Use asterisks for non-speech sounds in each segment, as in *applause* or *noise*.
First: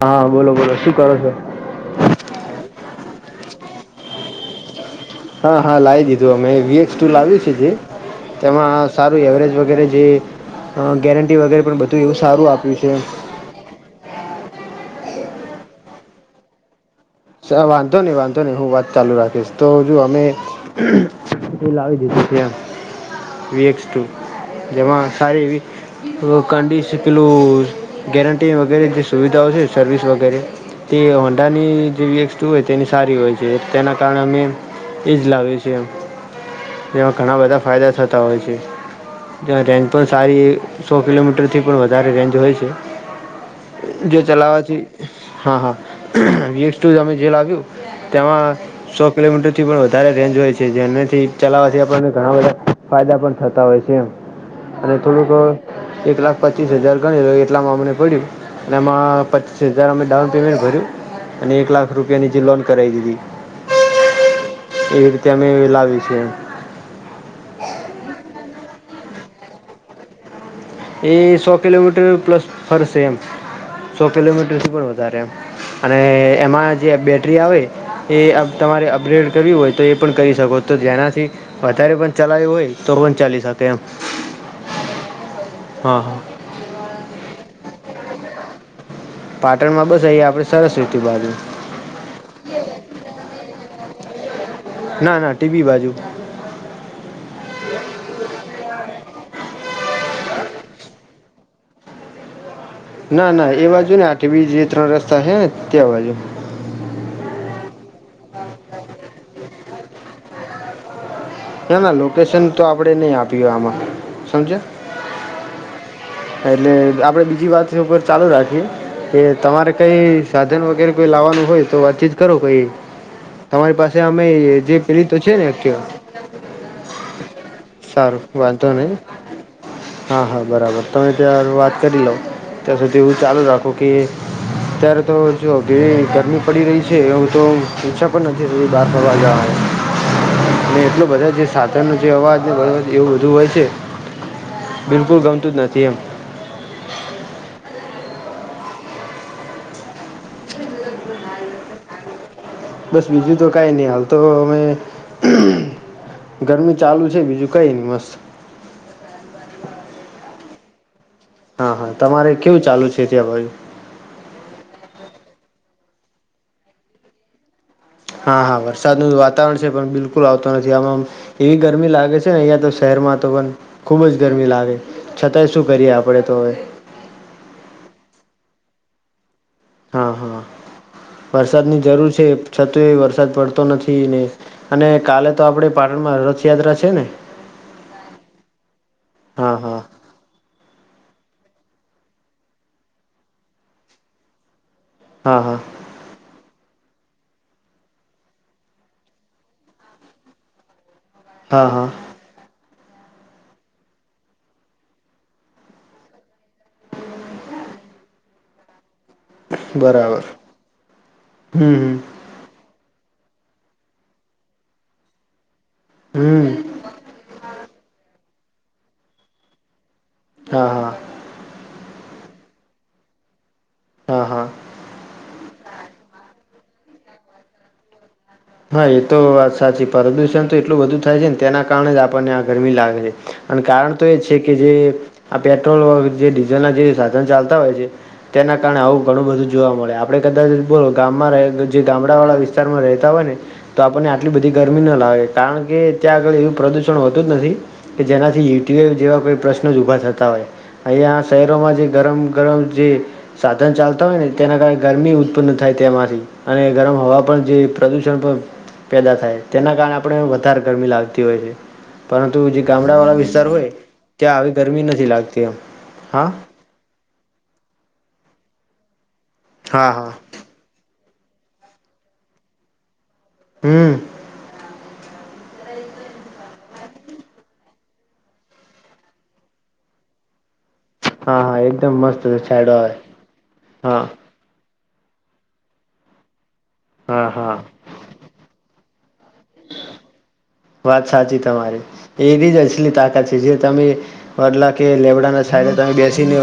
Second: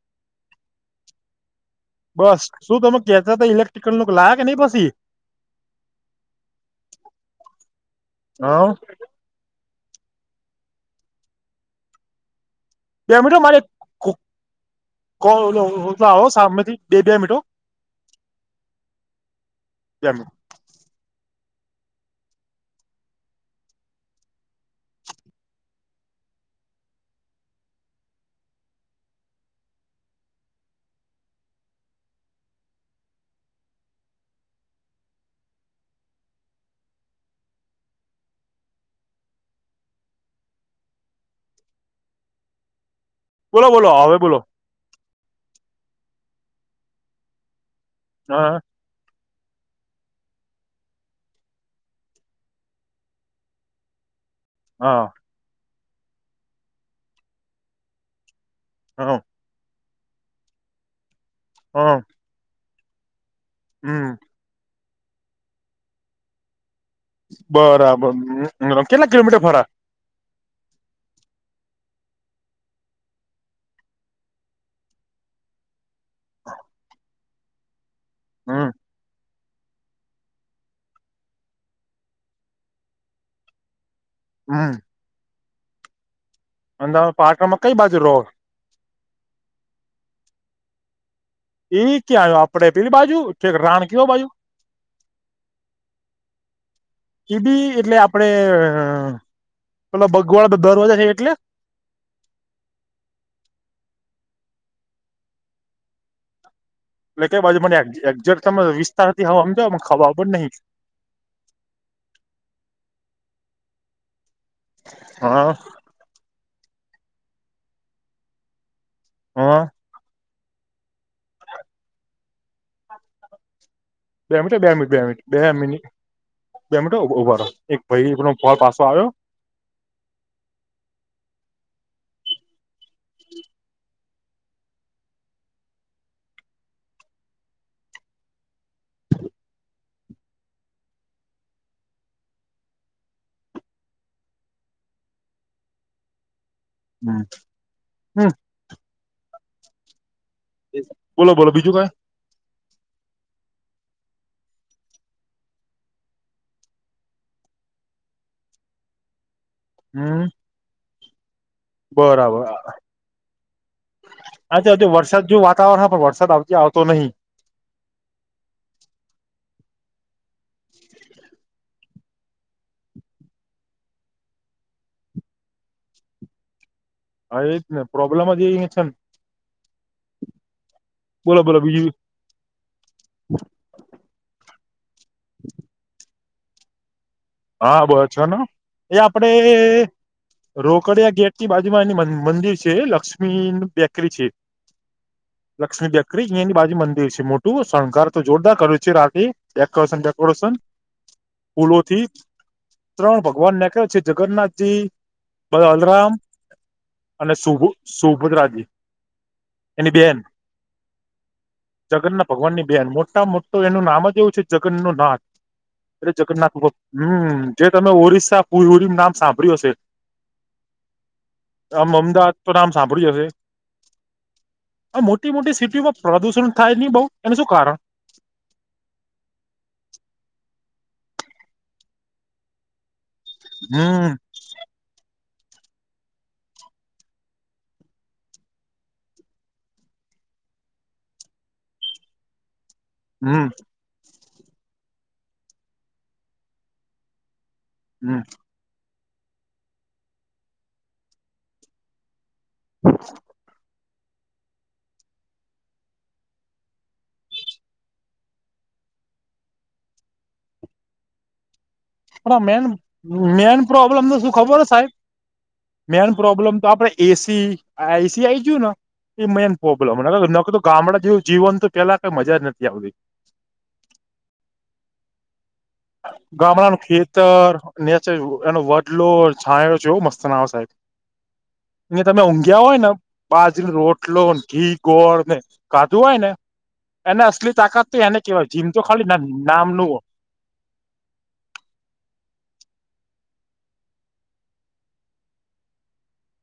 હા બોલો બોલો શું કરો છો? બસ શું તમે કેતા તો ઇલેક્ટ્રિકલ નુ લાયા કે નઈ પછી? હા હા લાવી દીધું અમે વીએક્સ ટુ લાવી છે જે હા તેમાં એવરેજ વગેરે જે ગેરંટી વગેરે પણ બધું એવું સારું આપ્યું છે. બે મિનટો મારે *unintelligible* આવ સામેથી બે બે મિનટ વાંધો નહી વાંધો નહી હુ વાત ચાલુ રાખીશ તો જો બે અમે મિનિટ એ લાવી દીધું છે વીએક્સ ટુ જેમાં સારી એવી કડિ પેલું ગેરંટી વગેરે જે સુવિધાઓ છે સર્વિસ વગેરે તે હોંડાની વસ્તુ હોય તેની સારી હોય છે તેના કારણે અમે એજ લાવ્યું છે. એમાં ઘણા બધા ફાયદા થતા હોય છે. ત્યાં રેન્જ પણ સારી સો કિલોમીટરથી પણ વધારે રેન્જ હોય છે. બોલો બોલો હવે જે બોલો ચલાવાથી હા હા વસ ટુ અમે જે લાવ્યું તેમાં હા સો કિલોમીટર થી પણ વધારે રેન્જ હોય છે જેનાથી ચલાવવાથી આપણને ઘણા બધા ફાયદા પણ થતા હોય છે. અને હા થોડુંક એક લાખ પચીસ હજાર ગણી રહ એટલામાં અમને પડ્યું હા એમાં પચીસ હજાર અમે ડાઉન પેમેન્ટ ભર્યું અને એક લાખ હા રૂપિયાની જે લોન કરાવી દીધી હમ એવી રીતે અમે એ લાવી છે. બરાબર કેટલા કિલોમીટર ફરા એ સો કિલોમીટર પ્લસ ફરશે એમ સો કિલોમીટર સુર *unintelligible* અને એમાં જે બેટરી આવે એ હમ તમારે અપગ્રેડ કર્યું હોય તો એ પણ કરી શકો તો જેનાથી વધારે પણ ચલાયુ હોય તો રોજ ચાલી શકે એમ હા હા હા અંદ પાટણ માં કઈ બાજુ રો? પાટણ માં બસ અહીયા આપડે સરસવતી બાજુ એ ક્યાં આયુ આપડે પેલી બાજુ ઠેક રાણકી વાવ બાજુ ના ના ટીબી બાજુ એ બી એટલે આપડે પેલા બગવાડા તો દરવાજા છે એટલે ના ના એ બાજુ ન આ ટીબી જે ત્રણ રસ્તા હે ને તે બાજુ એટલે કઈ બાજુ મને એકજેટ તમે વિસ્તાર થી હવા ખવ પણ નહીં. ના ના લોકેશન તો આપણનેય આપ્યું આમાં સમજ્યા હ. એટલે આપડે બીજી વાતની ઉપર ચાલુ રાખીએ કે હા તમારે કઈ સાધન વગેરે કોઈ લાવવાનું હોય તો વાતચીત કરો કઈ તમારી પાસે બે આમેય મિનિટ બે જે મિનિટ બે પેલી તો મિનિટ છે બે ને મિનિટ એક્ટિવા બે મિનીટ હો ઉભા તો એક સારું ભાઈનો કોલ વાંધો પાછો નહીં આવ્યો હા હા બરાબર તમે ત્યાં હારુ વાત કરી લોવ ત્યાં સુધી એવું ચાલુ રાખો કે અત્યારે તો જો કેવી ગરમી પડી રહી છે હવે તો ઈચ્છા પણ નથી થતી બહાર ફરવા જવાની. હ અને એટલો બધો જ સાધન નો જે અવાજ અને એવું બધું હોય છે બિલકુલ ગમતું જ નથી એમ હમ્મ બોલો બોલો બીજુ કંઈ બસ બીજું તો કાંઈ નહી હાલ તો અમે ગરમી ચાલુ છે બીજું કઈ નહી મસ્ત. હમ્મ. હા હા તમારે કેવું ચાલુ છે ત્યાં ભાઈ હાચે્ આજે વરસાદ જેવુ વાતાવરણ છે પણ વરસાદ આવતી આવતો નહિ. હા હા વરસાદનું વાતાવરણ છે પણ બિલકુલ આવતો નથી આમાં એવી ગરમી લાગે છે કે અહીંયા તો શહેરમાં તો પણ, ખૂબ જ ગરમી લાગે છતાંય શું કરીએ આપણે તો હવે હા એ જ ને પ્રોબ્લેમ જ *unintelligible* હા હા બોલો બોલો વરસાદની બીજું જરૂર છે છતાંય વરસાદ પડતો નથી ને અને કાલે તો આપણે પાટણમાં રથયાત્રા છે ને હા બ છેને એ આપડે હા હા રોકડીિયા ગેટની બાજુમાં એની મંદિર છે લક્ષ્મી બેકરી છે. હા હા લક્ષ્મી બેક રી ની બાજુ મંદિર છે મોટું શણગાર તો જોરદાર કર્યું છે રાતે ડેકોરેશન ડેકોરેશન હા હા ફૂલોથી ત્રણ ભગવાન નાખ્યા છે, જગન્નાથજી, બલરામ અને સુભુ સુભદ્રાજી એની બેન, બરાબર હમ હમ જગન્ના ભગવાન ની બેહેન મોટા મોટું એનું નામ જ એવું છે જગન્ નો નાથ એટલે હમ જગન્નાથ હમ જે તમે ઓરિસ્સા પુલહુરી નામ સાંભળ્યું હશે. હા હા. આમ અમદાવાદ તો નામ સાંભળ્યું હશે. હા હા. આ મોટી મોટી સિટીઓમાં પ્રદુષણ થાય જ નહી બહુ એનું શું કારણ હા એ તો વાત સાચી પ્રદુષણ તો એટલું બધુ થાય છે ને તેના કારણે જ આપણને આ ગરમી લાગે છે. અને કારણ તો હમ એજ છે કે જે આ પેટ્રોલ જે ડીઝલ ના જે સાધન ચાલતા હોય છે. તેના કારણે આવું ઘણું બધું જોવા મળે આપણે કદાચ જો ગામમાં રહે જે ગામડાવાળા વિસ્તારમાં રે તા હોય ને હમ તો આપણને આટલી બધી ગરમી ન લાગે કારણ કે ત્યાં આગળ એવું પ્રદુષણ હોતું જ નથી કે હમ જેનાથી *unintelligible* જેવા કોઈ પ્રશ્નો જ ઊભા થતા હોય અહીંયા શહેરોમાં જે ગરમ ગરમ જે સાધન ચાલતા હોય ને તેના કારણે ગરમી ઉત્પન્ન થાય તેમાંથી અને ગરમ હવા પણ જે પ્રદુષણ પણ પેદા થાય તેના કારણે આપણે વધારે ગરમી લાગતી હોય છે. પણ પરંતુ આ જે મેન ગામડાવાળા વિસ્તાર મેન હોય, પ્રોબ્લેમ તો શું ત્યાં આવી ખબર ગરમી સાહેબ નથી લાગતી, એમ. મેન હા. પ્રોબ્લેમ તો આપડે એસી આ, એસી આવી ગયું ને, એ મેન હા પ્રોબ્લેમ હા નકર તો. ગામડા જેવું જીવન તો, પેહલા કંઈ મજા જ નતી આવતી. હમ. ગામડા નું ખેતર નેય એનો વડલો છાંયો જેવો મસ્ત ના આવે, સાહેબ! હા હા એકદમ એ તમે મસ્ત ઊંઘ્યા છાયડો હોય ને, આવે બાજરી, હા રોટલો, ઘી. ગોળ ને કાધું હોય ને, એને હા હા અસલી તાકાત તો એને કેહેવાય જીમ તો ખાલી નામનું હોય. વાત સાચી, તમારી. એવી જ અસલી તાકાત છે, જે તમે વડલા કે લેબડાને સાઈડે તમે બેસીને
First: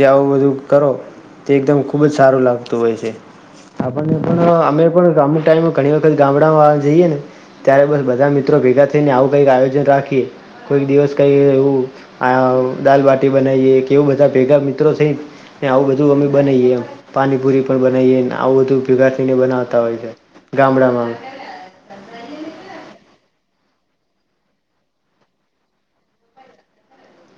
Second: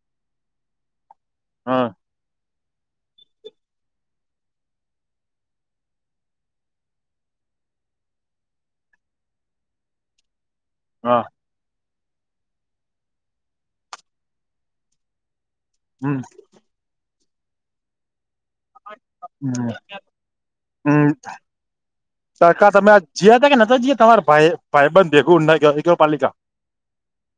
જે આવું બધું કરો. તે એકદમ હા ખૂબ જ સારું લાગતું હોય છે. આપણને પણ અમે પણ ટાઈમ ઘણી વખત ગામડામાં જઈએ ને, ત્યારે બસ, બા બધા મિત્રો ભેગા થઈને આવું કઈક આયોજન રાખીએ, કોઈક દિવસ હા કઈ એવું આ દાલ-બાટી બનાવીએ, કેવું? બધા ભેગા મિત્રો થઈને આવું બધું હમ અમે બનાવીએ એમ. પાણીપુરી પણ બનાવીએ ને. આવું બધું ભેગા થઈને બનાવતા હોય છે હમ ગામડામાં. સરકાર, તમે જ હતા કે ન? જી, તમારે ભાઈ ભાઈ બંધ દેખું પાલિકા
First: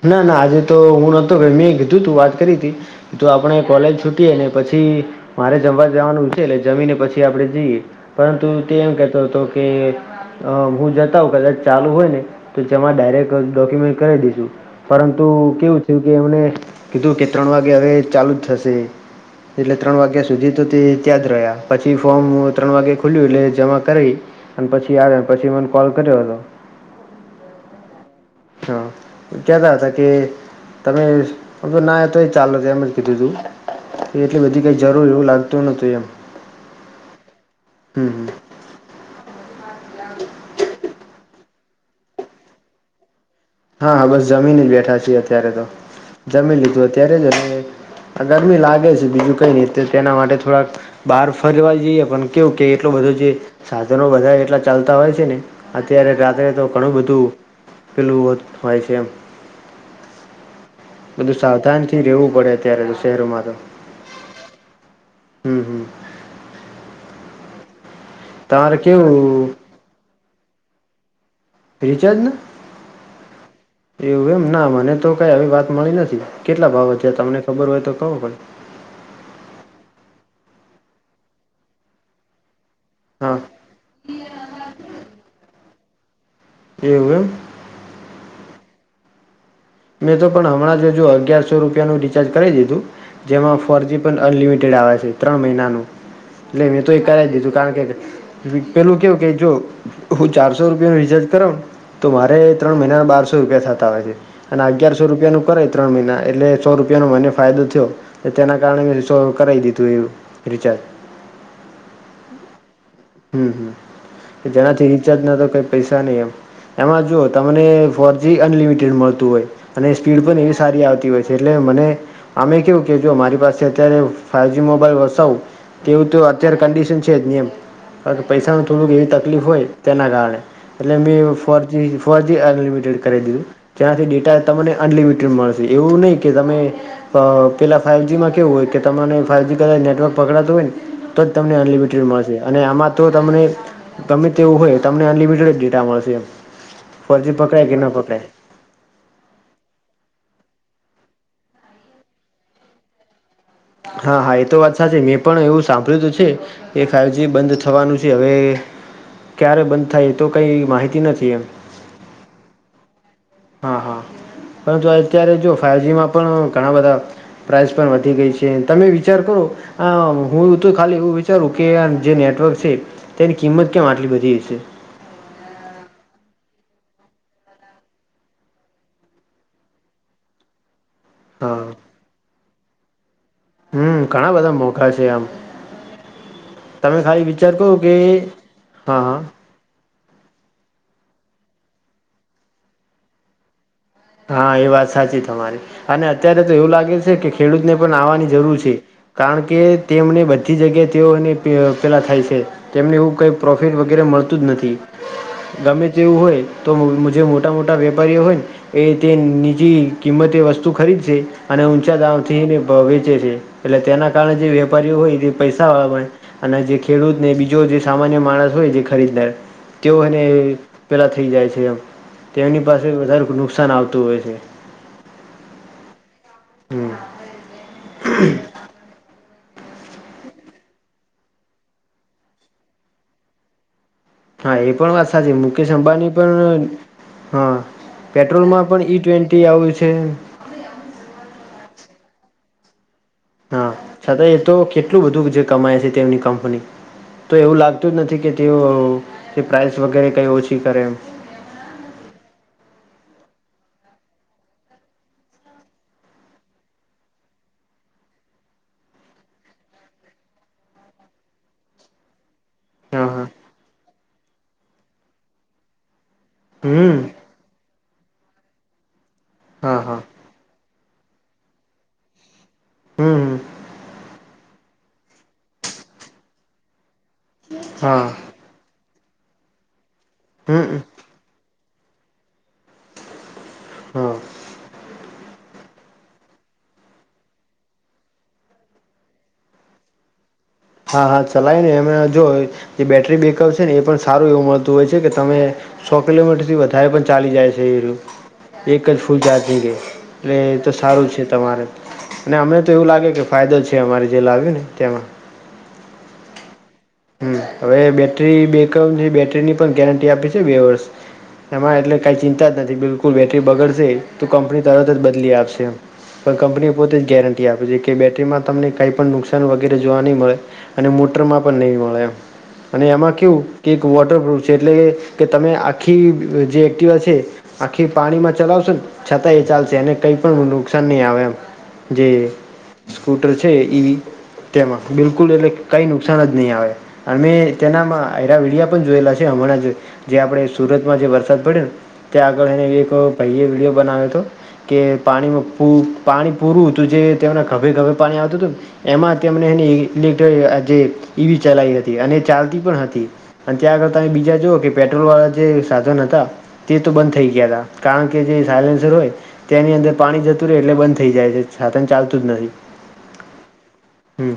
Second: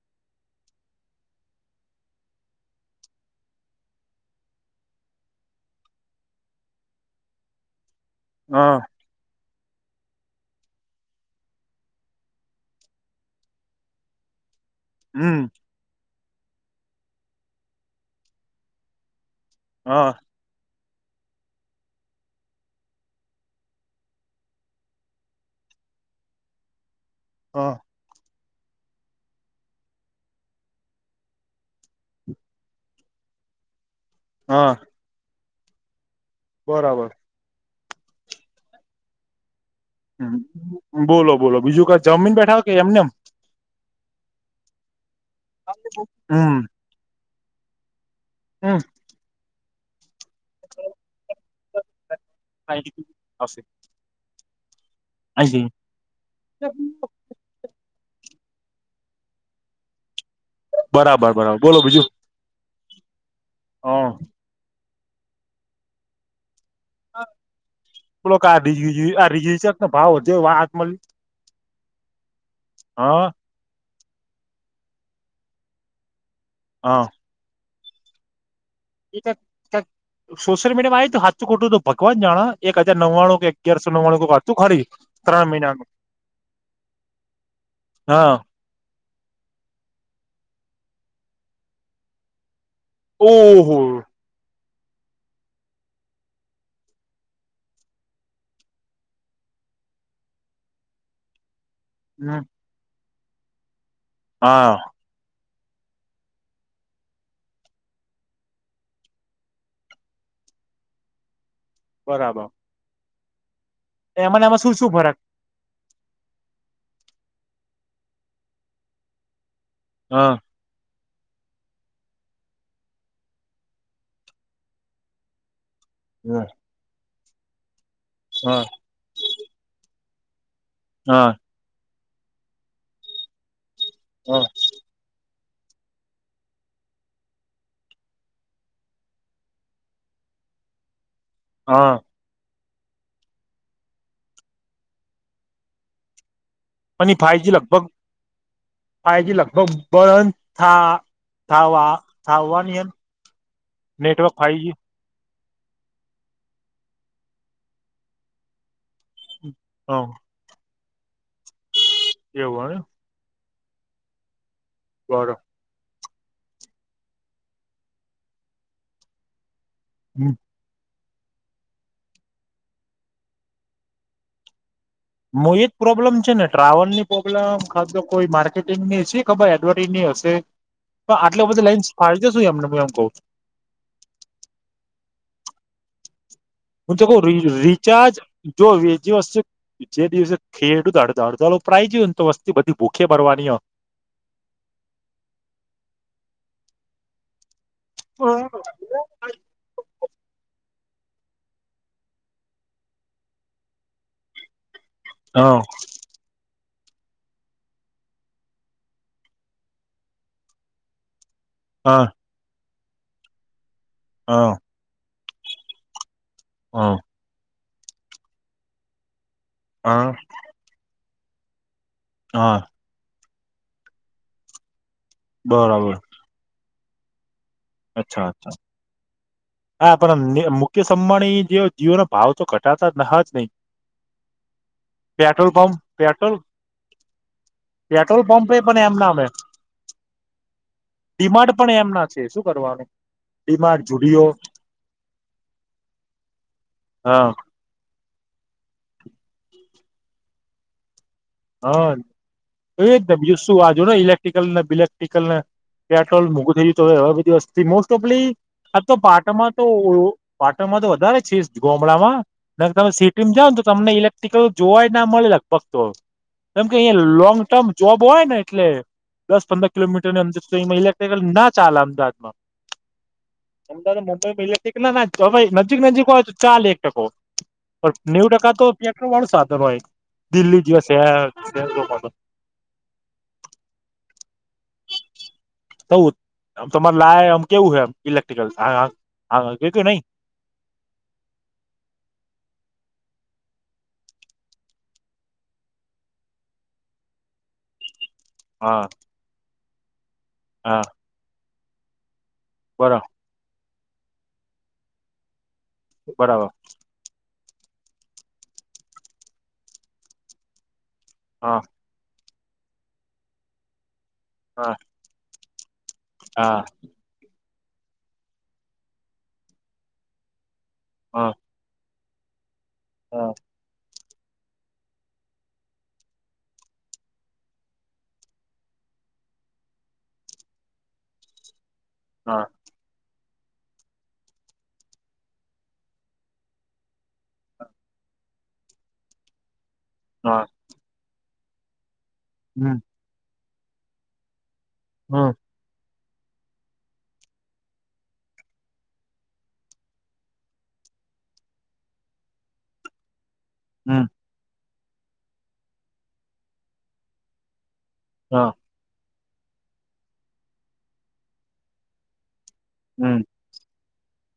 ના, ના, આજે તો હું નોતો. મેં કીધું તું વાત કરી હતી. તો આપણે કોલેજ છૂટીએ ને પછી મારે જમવા જવાનું છે, એટલે જમીને પછી આપણે જઈએ. પરંતુ તે હા એમ કેહેતો હતો. કે અ હું જતા આઉ કદાચ, ચાલુ હોય ને, તો તેમાં ડાયરેક્ટ ડોક્યુમેન્ટ કરી દઈશુ. પરંતુ હમ કેવું થયું કે એમને કીધું કે, ત્રણ વાગે હવે ચાલુ જ થશે. એટલે ત્રણ હા વાગ્યા સુધી તો તે ત્યાં જ રહ્યા. પછી ફોર્મ ત્રણ વાગ્યા ખુલ્યું, એટલે જમા કરાવ અને પછી આવે પછી મને કોલ કર્યો હતો. હા. હા. કેતા હતા કે, તમે તો ના તો એ ચાલો, તો એમ જ કીધું તું. તે એટલી બધી હા કંઈ જરૂર એવું લાગતું નહતું એમ. બરાબર. હમ, હ. બોલો, બોલો. બીજું કંઈ? જમીને બેઠા હોય કે એમને એમ? હા, હા, બસ જમીને જ બેઠા છીએ અત્યારે તો. જમીને હમ લીધું અત્યારે જ અમે. આ ગરમી હમ લાગે છે, બીજું કંઈ નહીં. તે તેના માટે થોડાક બહાર ફરવા જઈએ પણ કેવું કે એટલો બધું જે આવશે. સાધનો, બધા એટલા ચાલતા હોય. ને અત્યારે રાત્રે તો ઘણું બધું પેલું હતું. હોય છે, એમ બરાબર બધું બરાબર બોલો સાવધાનથી રહેવું પડે અત્યારે. શહેરમાં. હા. હમ, હમ. લો, આ તમારે રી આ કેવું રીઝ છેક ને, ભાવ જો હાત મળ રિચારજને એવું? એમ ના મને તો કંઈ આવી વાત મળી નથી. કેટલા ભાવો હા છે, તમને ખબર હોય તો કહો પણ. સોશિયલ મીડિયામાંય તો હાથું ખોટું તો ભગવાન જાણે, એક હજાર હા નવ્વાણું કે અગિયારસો નો મા તું ખરી ત્રણ મહિના ના. એવું એમ. હા. મેં તો પણ હમણાં જજુ અગિયારસો રૂપિયાનું રિચાર્જ કરી દીધું, જેમાં ઓહો ફોર-જી પણ અનલિમિટેડ આવે છે ત્રણ મહિનાનું, એટલે મેં તો એ કરાવી દીધું, કારણ કે પેલું કેવું કે, જો હું ચારસો રૂપિયા ન રિચાર્જ કરાવું ને તો મારે ત્રણ મહિનાના બારસો રૂપિયા થતા હોય છે, આ હા અગિયારસો સો રૂપિયા નું કરે ત્ર મહિના એટલે સો રૂપિયાનો મને ફાયદો થયો. તેના કારણે મે કરાવી દીધું એવું રિચાર્જ. બરાબર હમ્મ એમાંને હ એમાં જેના શું થી શું ફરક રિચાર્જ નતો કઈ પૈસા નહી, એમ એમાં જો તમને ફોર જી અનલિમિટેડ મળતું હોય અને સ્પીડ હા પણ એ સારી આવતી હોય છે એટલે મને અમે કવું કે જો મારી પાસે અત્યારે ફાઈવજી મોબાઈલ વસાવું. તેવું તો હા અત્યારે કંડિશન છે જ નિ એમ કારણ કે હા પૈસાનું થોડુંક એવી તકલીફ હોય તેના કારણે એટલે બે હા ફોરજી ફોર જી અનલિમિટેડ કરી દીધું, ત્યાનાથી ડેટા તમને અનલિમિટેડ મળશે એવું નહી કે તમે પેલા ફાઈવજી માં કેવું હોય, કે તમારે ફાઈવજી કરતા નેટવર્ક પકડાતું હોય ને તો જ તને હા અનલિમિટેડ અને આમાં તો તમને ગમે તેવું હોય તમને અનલિમિટેડ ડેટા મળશે. અને ફોર જી ફાઈજી પકડાય કે ન લગભગ *unintelligible* પકડાય પાજી લગભ બળ થા *unintelligible* હા નેટવર્ક હા એ તો ફાઈવજી વાત સાચી મેં પણ એવું સાંભળ્યું હતું છે કે, ફાઈવજી બંધ થવાનું છે હવે ક્યારે બંધ હ થાય એ તો કંઈ માહિતી નથી એમ એવું હોય હા હા પરંતુ બરો અત્યારે જો ફાઇવ જીમાં પણ ઘણા બધા પ્રાઇસ પણ વધી ગઈ છે, તમે વિચાર કરો આ હું હું તો ખાલી એવું વિચારું કે આ જે નેટવર્ક છે,. તેની કિંમત કેમ આટલી વધી જશે. હ એજ પ્રોબ્લેમ છે ને ટ્રાવેલ ની પ્રોબ્લેમ, ખાધો કોઈ માર્કેટિંગ ની ઈ એડવર્ટઝની હશે, તો આટલો બધું હા લાઈન્સ ફાળજ શું એમને હ એમ કઉ હમ્મ ઘણાં બધાં મોંઘા છે એમ હું કે રિચાર્જ જો હા હા બીજી જે દિવસે ખેડૂત અડધ અડધા પ્રરાય જોય ને તો વસ્તી બધી ભૂખે ભરવાની હો. હા એ વાત સાચી તમારી, અને અત્યારે તો એવું લાગે છે કે ખેડૂત ને આવવાની હ જરૂર છે, કારણ કે તેમને બધી જગ્યા તેઓને પેલા થાય છે, તેમને એવું કઈ પ્રોફિટ વગેરે મળતું જ નથી, હા ગમે જેવું હોય, તો જે મોટા મોટા વેપારીઓ હોય ને એ તે નીજી કિંમતે વસ્તુ ખરીદશે, અને ઊંચા હા દામ થીને વેચે છે, એટલે તેના કારણે જે હા વેપારીઓ હોય એ પૈસા વાળા અને જે હા ખેડૂતને બીજો જે સામાન્ય માણસ હોય જે ખરીદનાર, હા તેઓને પેલાં થઈ જાય છે એમ, તો હા એમની પાસે વધારે નુકસાન આવતું હોય છે. બરાબર. હમ્મ. અચ્છા અચ્છા. હા પણ મુકેશ અંબાણી જે જીવોનો ભાવ તો ઘટાતા ના જ નહી. હા એ પણ વાત સાચી petrol Mukesh pump Ambani petrol પણ હા પેટ્રોલ પંપે પેટ્રોલમાં પણ ઈ ટ્વેન્ટી આવ્યું છે. ડિમાન્ડ પણ એમના છે શું કરવાનું? હા ડિમાર્ડ છતાં જુડિયો એ તો કેટલું બધું જે કમાય છે તેમની કંપની, હા તો એવું લાગ તું નથી કે તેઓ તે પ્રાઇસ વગેરે કંઈ ઓછી કરે એમ. હા એ જ બીજું શું વાજુ ને ઇલેક્ટ્રિકલ ને બિલેક્ટ્રિકલ ને. પેટ્રોલ મોઘું થઈયું હવે બધી વસ્તુથી મોસ્ટ ઓફલી હા તો પાટણમાં તો પાટણમાં તો વધારે છે, ગમળામાં ના તમે હા સિટી હા માં જાાવને તો તમને ઇલેક્ટ્રિકલ જોવા જ ના મળે લગભગ તો. કેમ કે હમ અહીયા લોંગ ટર્મ જોબ હોય ને એટલે દસ પંદર હા હા કિલોમીટરની અંદર ના ચાલે અમદાવાદમાં હમ હમ અમદાવાદમાં મોટા ઈલેક્ટ્રીક ના નાખ તો ભાઈ નજીક નજીક હોય તો ચાલે એક ટકો. હા પણ નેવું ટકા તો પેટ્રોલવાળું જ સાધન હોય. દિલ્હી હમ જેવા શહેર શહેરોમાં તો હા તું આમ તમારે લાયા આમ કેવું હે આમ ઇલેક્ટ્રિકલ હા હાંકયુ કે નહીં? હા હા ચલાઈને એમે જો જે બેટરી બેકઅપ છે ને એ પણ સારું એવું મળતું હોય છે કે તમે સો કિલોમીટરથી વધારે પણ ચાલી જાય છે એ રયુ. હા એક જ ફૂલ ચાઢી રે એટલે એ તો હા સારું છે તમારે અને અમને તો એવું બરા લાગે કે ફાયદો છે અમારે જે લાવ્યો ને તેમાં. બરાબર. હમ હવે બેટરી બેકઅપ જે બેટરીની પણ ગેરંટી આપી છે બે વર્ષ હા એમાં એટલે કાંઈ ચિંતા જ નથી બિલકુલ બેટરી બગડશે તો કંપની હા તરત જ બદલી આપશે એમ. પણ હા કંપનીએ પોતે જ ગેરંટી આપે છે કે બેટરીમાં તમને કાઈ પણ નુકસાન વગેરે જોવા નહી મળે. અને હા મોટરમાં પણ નહીં મળે એમ. અને એમાં હા કેવું કે વોટરપ્રૂફ છે એટલે કે કે તમે આખી જે એક્ટિવા છે. આખી પાણીમાં ચલાવશો ને છતાં એ ચાલશે એને કઈ પણ નુકસાન નહી આવે એમ. જે હા સ્કૂટર છે ઈ તેમાં બિલકુલ એટલે કઈ નુકસાન જ નહીં આવે. અમે તેનામાં આય રયા વિડિયા પણ જોયેલા છે હમણાં જ જે હા આપણે સુરતમાં જે વરસાદ પડ્યો ને ત્યાં આગળ હમ એક ભઈએ વિડીયો બનાવ્યો તો. કે હમ પાણીમાં પૂક પાણી પૂરું હતું જે તેમના ખભે ખભે પાણી આવતું તું ને એમાં તેમને એની ઇલેક્ટ્રિક અ જે ઈવી ચલાઈ હત તી અને ચાલતી પણ હતી અને ત્યાં આગળ હમ તમે બીજા જુઓ કે પેટ્રોલવાળા જે સાધન હતા તે તો બંધ થઈ ગયા તા. કારણ કે જે હા સાયલેન્સર હોય તેની અંદર પાણી જતું રે એટલે બંધ થઈ જાય છે. સાધન ચાલતું જ નથી. હમ હમ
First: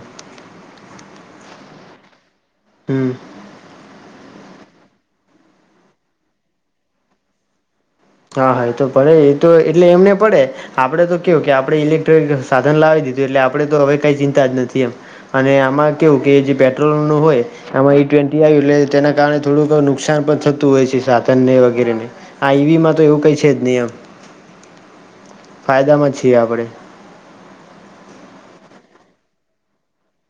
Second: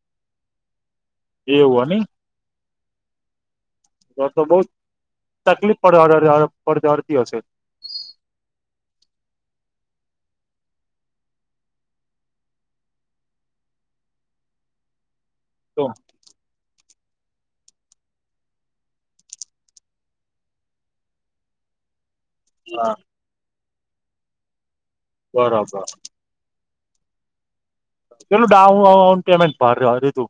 એવો નહીં? હમ તો તો બઉ જ તકલીફ પડ હડ *inaudible* પડતી હશે. હા હા એ તો પડે એ તો એટલે એમને પડે આપડે તો કેવું કે આપડે ઇલેક્ટ્રોનિક સાધન લાવી દીધું એટલે આપણે તો હવે કઈ ચિંતા જ નથી એમ. અને તો આમાં કેવું કે જે પેટ્રોલનું હોય. આમાં ઈ ટ્વેન્ટી આયું એટલે તેના કારણે થોડુંક નુકસાન પણ થતું હોય છે સાધનને વગેરે ને. આ ઈવીમાં હા તો એવું કંઈ છે જ નહીં એમ. બરાબર ફાયદામાં છીએ આપણે. કેટલું ડાઉન પેમેન્ટ ભર હર દીધું?